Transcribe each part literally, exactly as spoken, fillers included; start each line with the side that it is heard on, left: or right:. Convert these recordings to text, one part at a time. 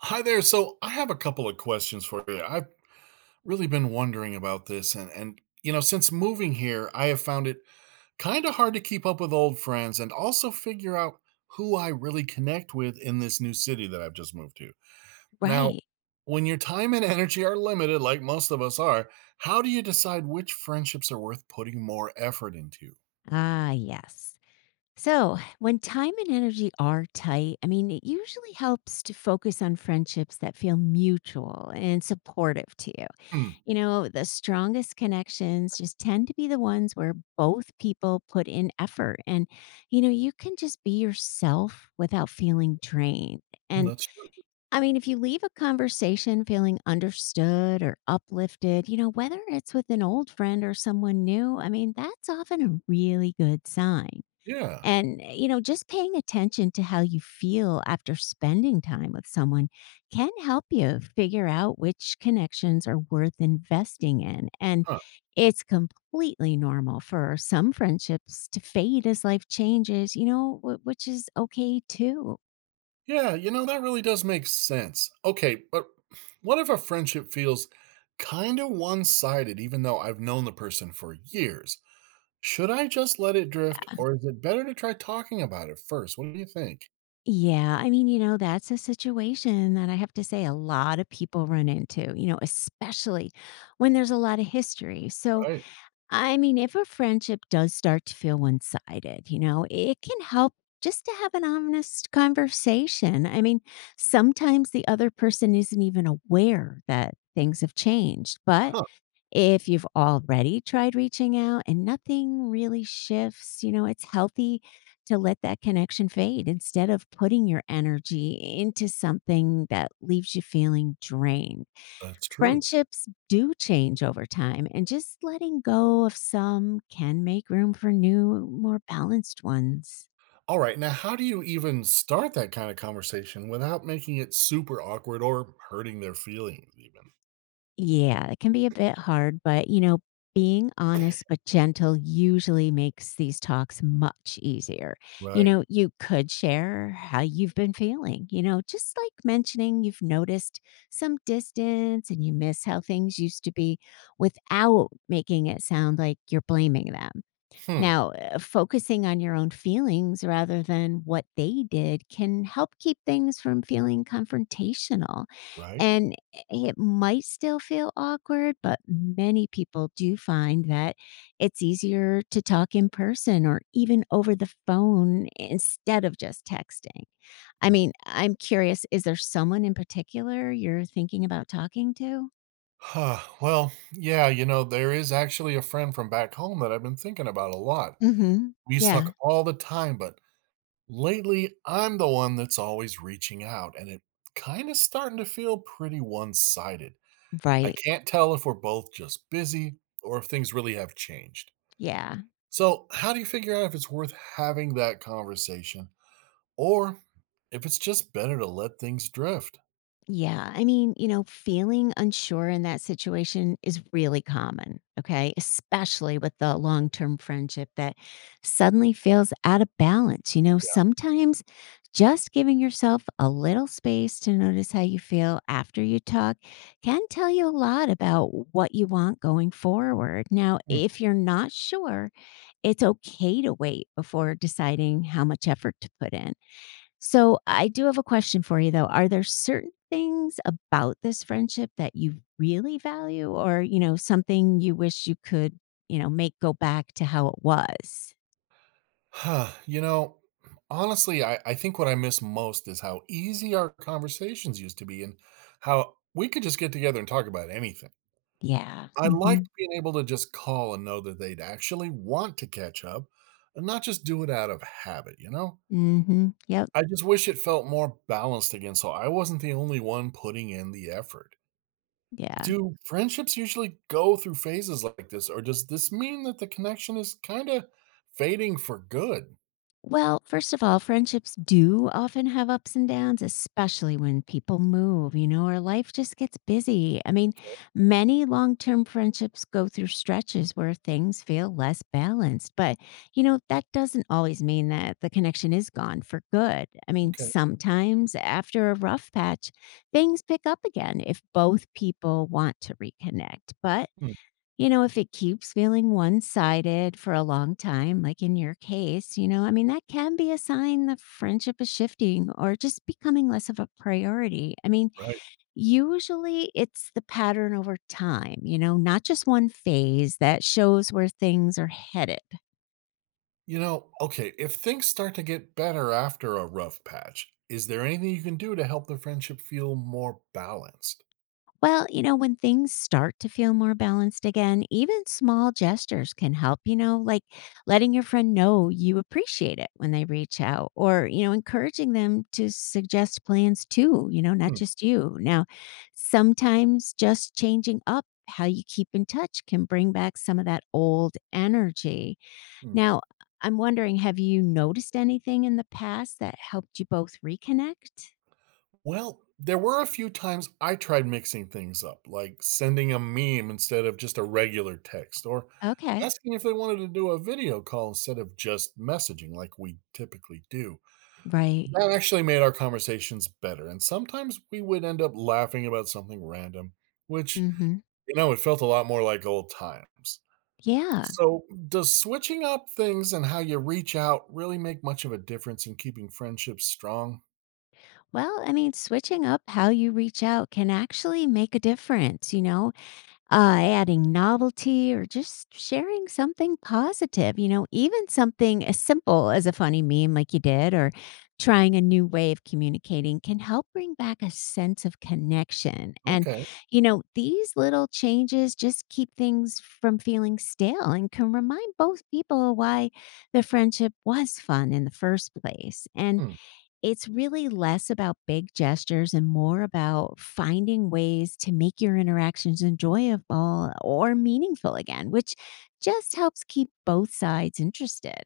right: Hi there. So I have a couple of questions for you. I've really been wondering about this and and you know, since moving here, I have found it kind of hard to keep up with old friends and also figure out who I really connect with in this new city that I've just moved to. Now,
left: Right.
right: when your time and energy are limited like most of us are, how do you decide which friendships are worth putting more effort into?
left: Ah, yes. So, when time and energy are tight, I mean, it usually helps to focus on friendships that feel mutual and supportive to you.
right: Hmm,
left: You know, the strongest connections just tend to be the ones where both people put in effort and, you know, you can just be yourself without feeling drained. And
right: that's true.
left: I mean, if you leave a conversation feeling understood or uplifted, you know, whether it's with an old friend or someone new, I mean, that's often a really good sign.
right: Yeah.
left: And, eh, you know, just paying attention to how you feel after spending time with someone can help you figure out which connections are worth investing in. And it's completely normal for some friendships to fade as life changes, you know, wh- which is okay too.
right: Yeah, you know, that really does make sense. Okay, but what if a friendship feels kind of one sided, even though I've known the person for years? Should I just let it drift, or is it better to try talking about it first? What do you think?
left: Yeah, I mean, you know, that's a situation that I have to say a lot of people run into, you know, especially when there's a lot of history. So,
right: Right.
left: I mean, if a friendship does start to feel one sided, you know, it can help just to have an honest conversation. I mean, sometimes the other person isn't even aware that things have changed, but
right: Huh,
left: if you've already tried reaching out and nothing really shifts, you know, it's healthy to let that connection fade instead of putting your energy into something that leaves you feeling drained.
right: that's true.
left: Friendships do change over time, and just letting go of some can make room for new, more balanced ones.
right: All right, now how do you even start that kind of conversation without making it super awkward or hurting their feelings, even?
left: Yeah, it can be a bit hard, but you know, being honest but gentle usually makes these talks much easier. You
right: Right.
left: know, you could share how you've been feeling, you know, just like mentioning you've noticed some distance and you miss how things used to be without making it sound like you're blaming them.
right: Hmm.
left: Now, uh, focusing on your own feelings rather than what they did can help keep things from feeling confrontational.
right: Right.
left: And it might still feel awkward, but many people do find that it's easier to talk in person or even over the phone instead of just texting. I
right: Hmm.
left: mean, I'm curious, is there someone in particular you're thinking about talking to?
right: Huh, well, yeah, you know, there is actually a friend from back home that I've been thinking about a lot.
left: Hmm.
right: We used to
left: Yeah.
right: talk all the time, but lately I'm the one that's always reaching out, and it kind of starting to feel pretty one sided. I
left: Right.
right: can't tell if we're both just busy or if things really have changed.
left: Yeah.
right: So, how do you figure out if it's worth having that conversation or if it's just better to let things drift?
left: Yeah. I mean, you know, feeling unsure in that situation is really common. Okay. Especially with the long term friendship that suddenly feels out of balance. You know, sometimes just giving yourself a little space to notice how you feel after you talk can tell you a lot about what you want going forward. Now,
right: Yeah.
left: if you're not sure, it's okay to wait before deciding how much effort to put in. So I do have a question for you though. Are there certain things about this friendship that you really value or, you know, something you wish you could, you know, make go back to how it was?
right: Hmm. You know, honestly, I, I think what I miss most is how easy our conversations used to be and how we could just get together and talk about anything.
left: Yeah.
right: I liked
left: Mhm.
right: being able to just call and know that they'd actually want to catch up and not just do it out of habit, you know?
left: Mhm. Yep.
right: I just wish it felt more balanced again so I wasn't the only one putting in the effort.
left: Yeah.
right: Do friendships usually go through phases like this, or does this mean that the connection is kind of fading for good?
left: Well, first of all, friendships do often have ups and downs, especially when people move, you know, or life just gets busy. I mean, many long term friendships go through stretches where things feel less balanced, but, you know, that doesn't always mean that the connection is gone for good. I mean,
right: Okay.
left: sometimes after a rough patch, things pick up again if both people want to reconnect. But
right: Hmm,
left: you know, if it keeps feeling one sided for a long time, like in your case, you know, I mean, that can be a sign the friendship is shifting or just becoming less of a priority. I mean,
right: right.
left: usually it's the pattern over time, you know, not just one phase that shows where things are headed.
right: You know, okay, if things start to get better after a rough patch, is there anything you can do to help the friendship feel more balanced?
left: Well, you know, when things start to feel more balanced again, even small gestures can help, you know, like letting your friend know you appreciate it when they reach out or, you know, encouraging them to suggest plans too, you know, not
right: Hmm,
left: just you. Now, sometimes just changing up how you keep in touch can bring back some of that old energy.
right: hmm.
left: Now, I'm wondering, have you noticed anything in the past that helped you both reconnect?
right: Well, there were a few times I tried mixing things up, like sending a meme instead of just a regular text, or
left: Okay.
right: asking if they wanted to do a video call instead of just messaging like we typically do.
left: Right.
right: That actually made our conversations better, and sometimes we would end up laughing about something random, which,
left: Mhm.
right: you know, it felt a lot more like old times.
left: Yeah.
right: So, does switching up things and how you reach out really make much of a difference in keeping friendships strong?
left: Well, I mean, switching up how you reach out can actually make a difference, you know, uh, adding novelty or just sharing something positive, you know, even something as simple as a funny meme like you did or trying a new way of communicating can help bring back a sense of connection. And,
right: Okay.
left: you know, these little changes just keep things from feeling stale and can remind both people why the friendship was fun in the first place. And
right: Hmm.
left: it's really less about big gestures and more about finding ways to make your interactions enjoyable or meaningful again, which just helps keep both sides interested.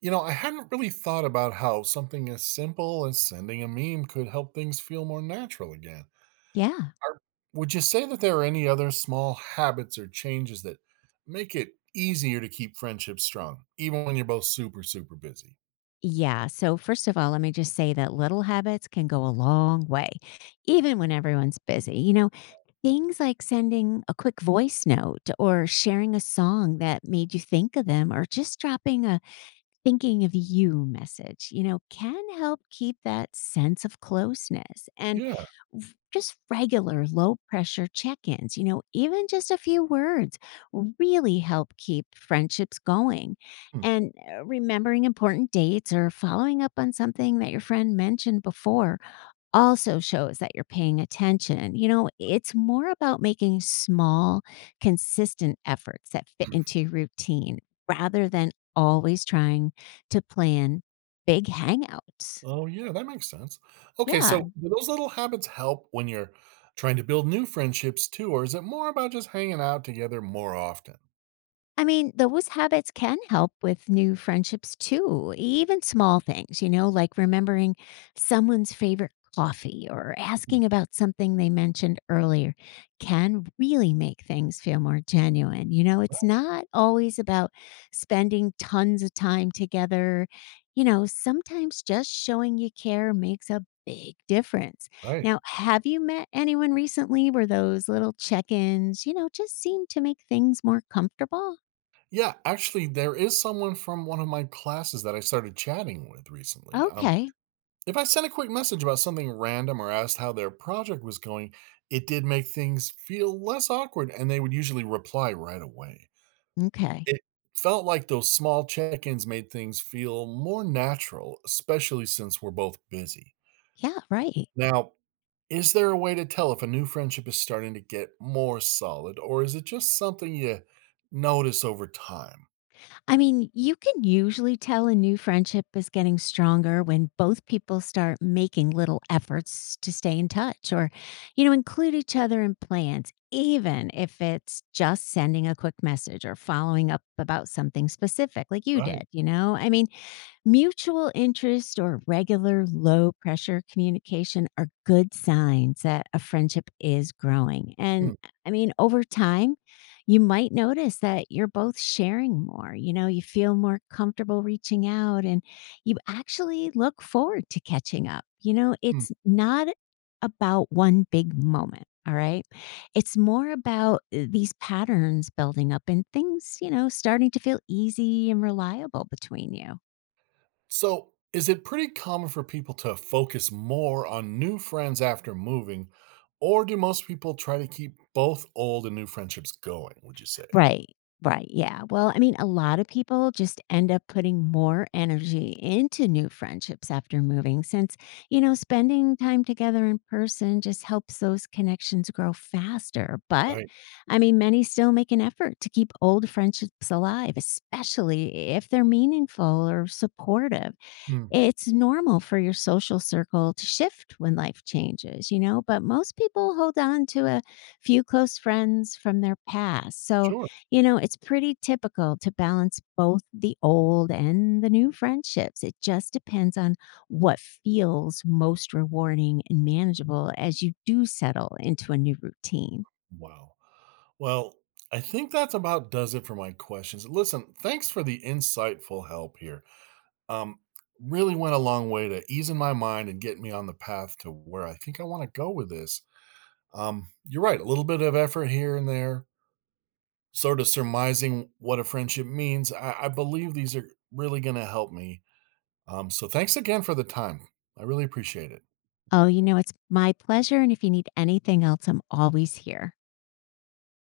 right: You know, I hadn't really thought about how something as simple as sending a meme could help things feel more natural again.
left: Yeah.
right: Are- Would you say that there are any other small habits or changes that make it easier to keep friendships strong, even when you're both super, super busy?
left: Yeah. So, first of all, let me just say that little habits can go a long way, even when everyone's busy. You know, things like sending a quick voice note or sharing a song that made you think of them or just dropping a thinking of you message, you know, can help keep that sense of closeness and
right: Yeah.
left: v- just regular low pressure check ins, you know, even just a few words really help keep friendships going.
right: Hmm.
left: And uh, remembering important dates or following up on something that your friend mentioned before also shows that you're paying attention. You know, it's more about making small, consistent efforts that fit into your routine rather than always trying to plan big hangouts.
right: Oh, yeah, that makes sense. Okay,
left: Yeah.
right: so do those little habits help when you're trying to build new friendships too, or is it more about just hanging out together more often?
left: I mean, those habits can help with new friendships too, even small things, you know, like remembering someone's favorite coffee or
right: Hmm,
left: asking about something they mentioned earlier can really make things feel more genuine. You know, it's not always about spending tons of time together. You know, sometimes just showing you care makes a big difference.
right: right.
left: Now, have you met anyone recently where those little check ins, you know, just seem to make things more comfortable?
right: Yeah, actually, there is someone from one of my classes that I started chatting with recently. Um,
left: Okay.
right: if I sent a quick message about something random or asked how their project was going, it did make things feel less awkward, and they would usually reply right away.
left: Okay.
right: It felt like those small check ins made things feel more natural, especially since we're both busy.
left: Yeah, right.
right: Now, is there a way to tell if a new friendship is starting to get more solid, or is it just something you notice over time?
left: I mean, you can usually tell a new friendship is getting stronger when both people start making little efforts to stay in touch or, you know, include each other in plans, even if it's just sending a quick message or following up about something specific like you
right: Right.
left: did, you know? I mean, mutual interest or regular low pressure communication are good signs that a friendship is growing. And
right: Mm,
left: I mean, over time, you might notice that you're both sharing more. You know, you feel more comfortable reaching out and you actually look forward to catching up. You know, it's not about one big moment. All right. It's more about uh, these patterns building up and things, you know, starting to feel easy and reliable between you.
right: so, is it pretty common for people to focus more on new friends after moving, or do most people try to keep both old and new friendships going? Would you say?
left: Right. Right. Yeah. Well, I mean, a lot of people just end up putting more energy into new friendships after moving since, you know, spending time together in person just helps those connections grow faster. But
right: Right.
left: I mean, many still make an effort to keep old friendships alive, especially if they're meaningful or supportive.
right: Hmm.
left: It's normal for your social circle to shift when life changes, you know, but most people hold on to a few close friends from their past. So,
right: Sure.
left: you know, it's pretty typical to balance both the old and the new friendships. It just depends on what feels most rewarding and manageable as you do settle into a new routine.
right: Wow. Well, I think that's about does it for my questions. Listen, thanks for the insightful help here. Um, Really went a long way to easing my mind and get me on the path to where I think I want to go with this. Um, you're right. A little bit of effort here and there sort of surmising what a friendship means, I, I believe these are really going to help me. Um, so thanks again for the time. I really appreciate it.
left: Oh, you know, it's my pleasure. And if you need anything else, I'm always here.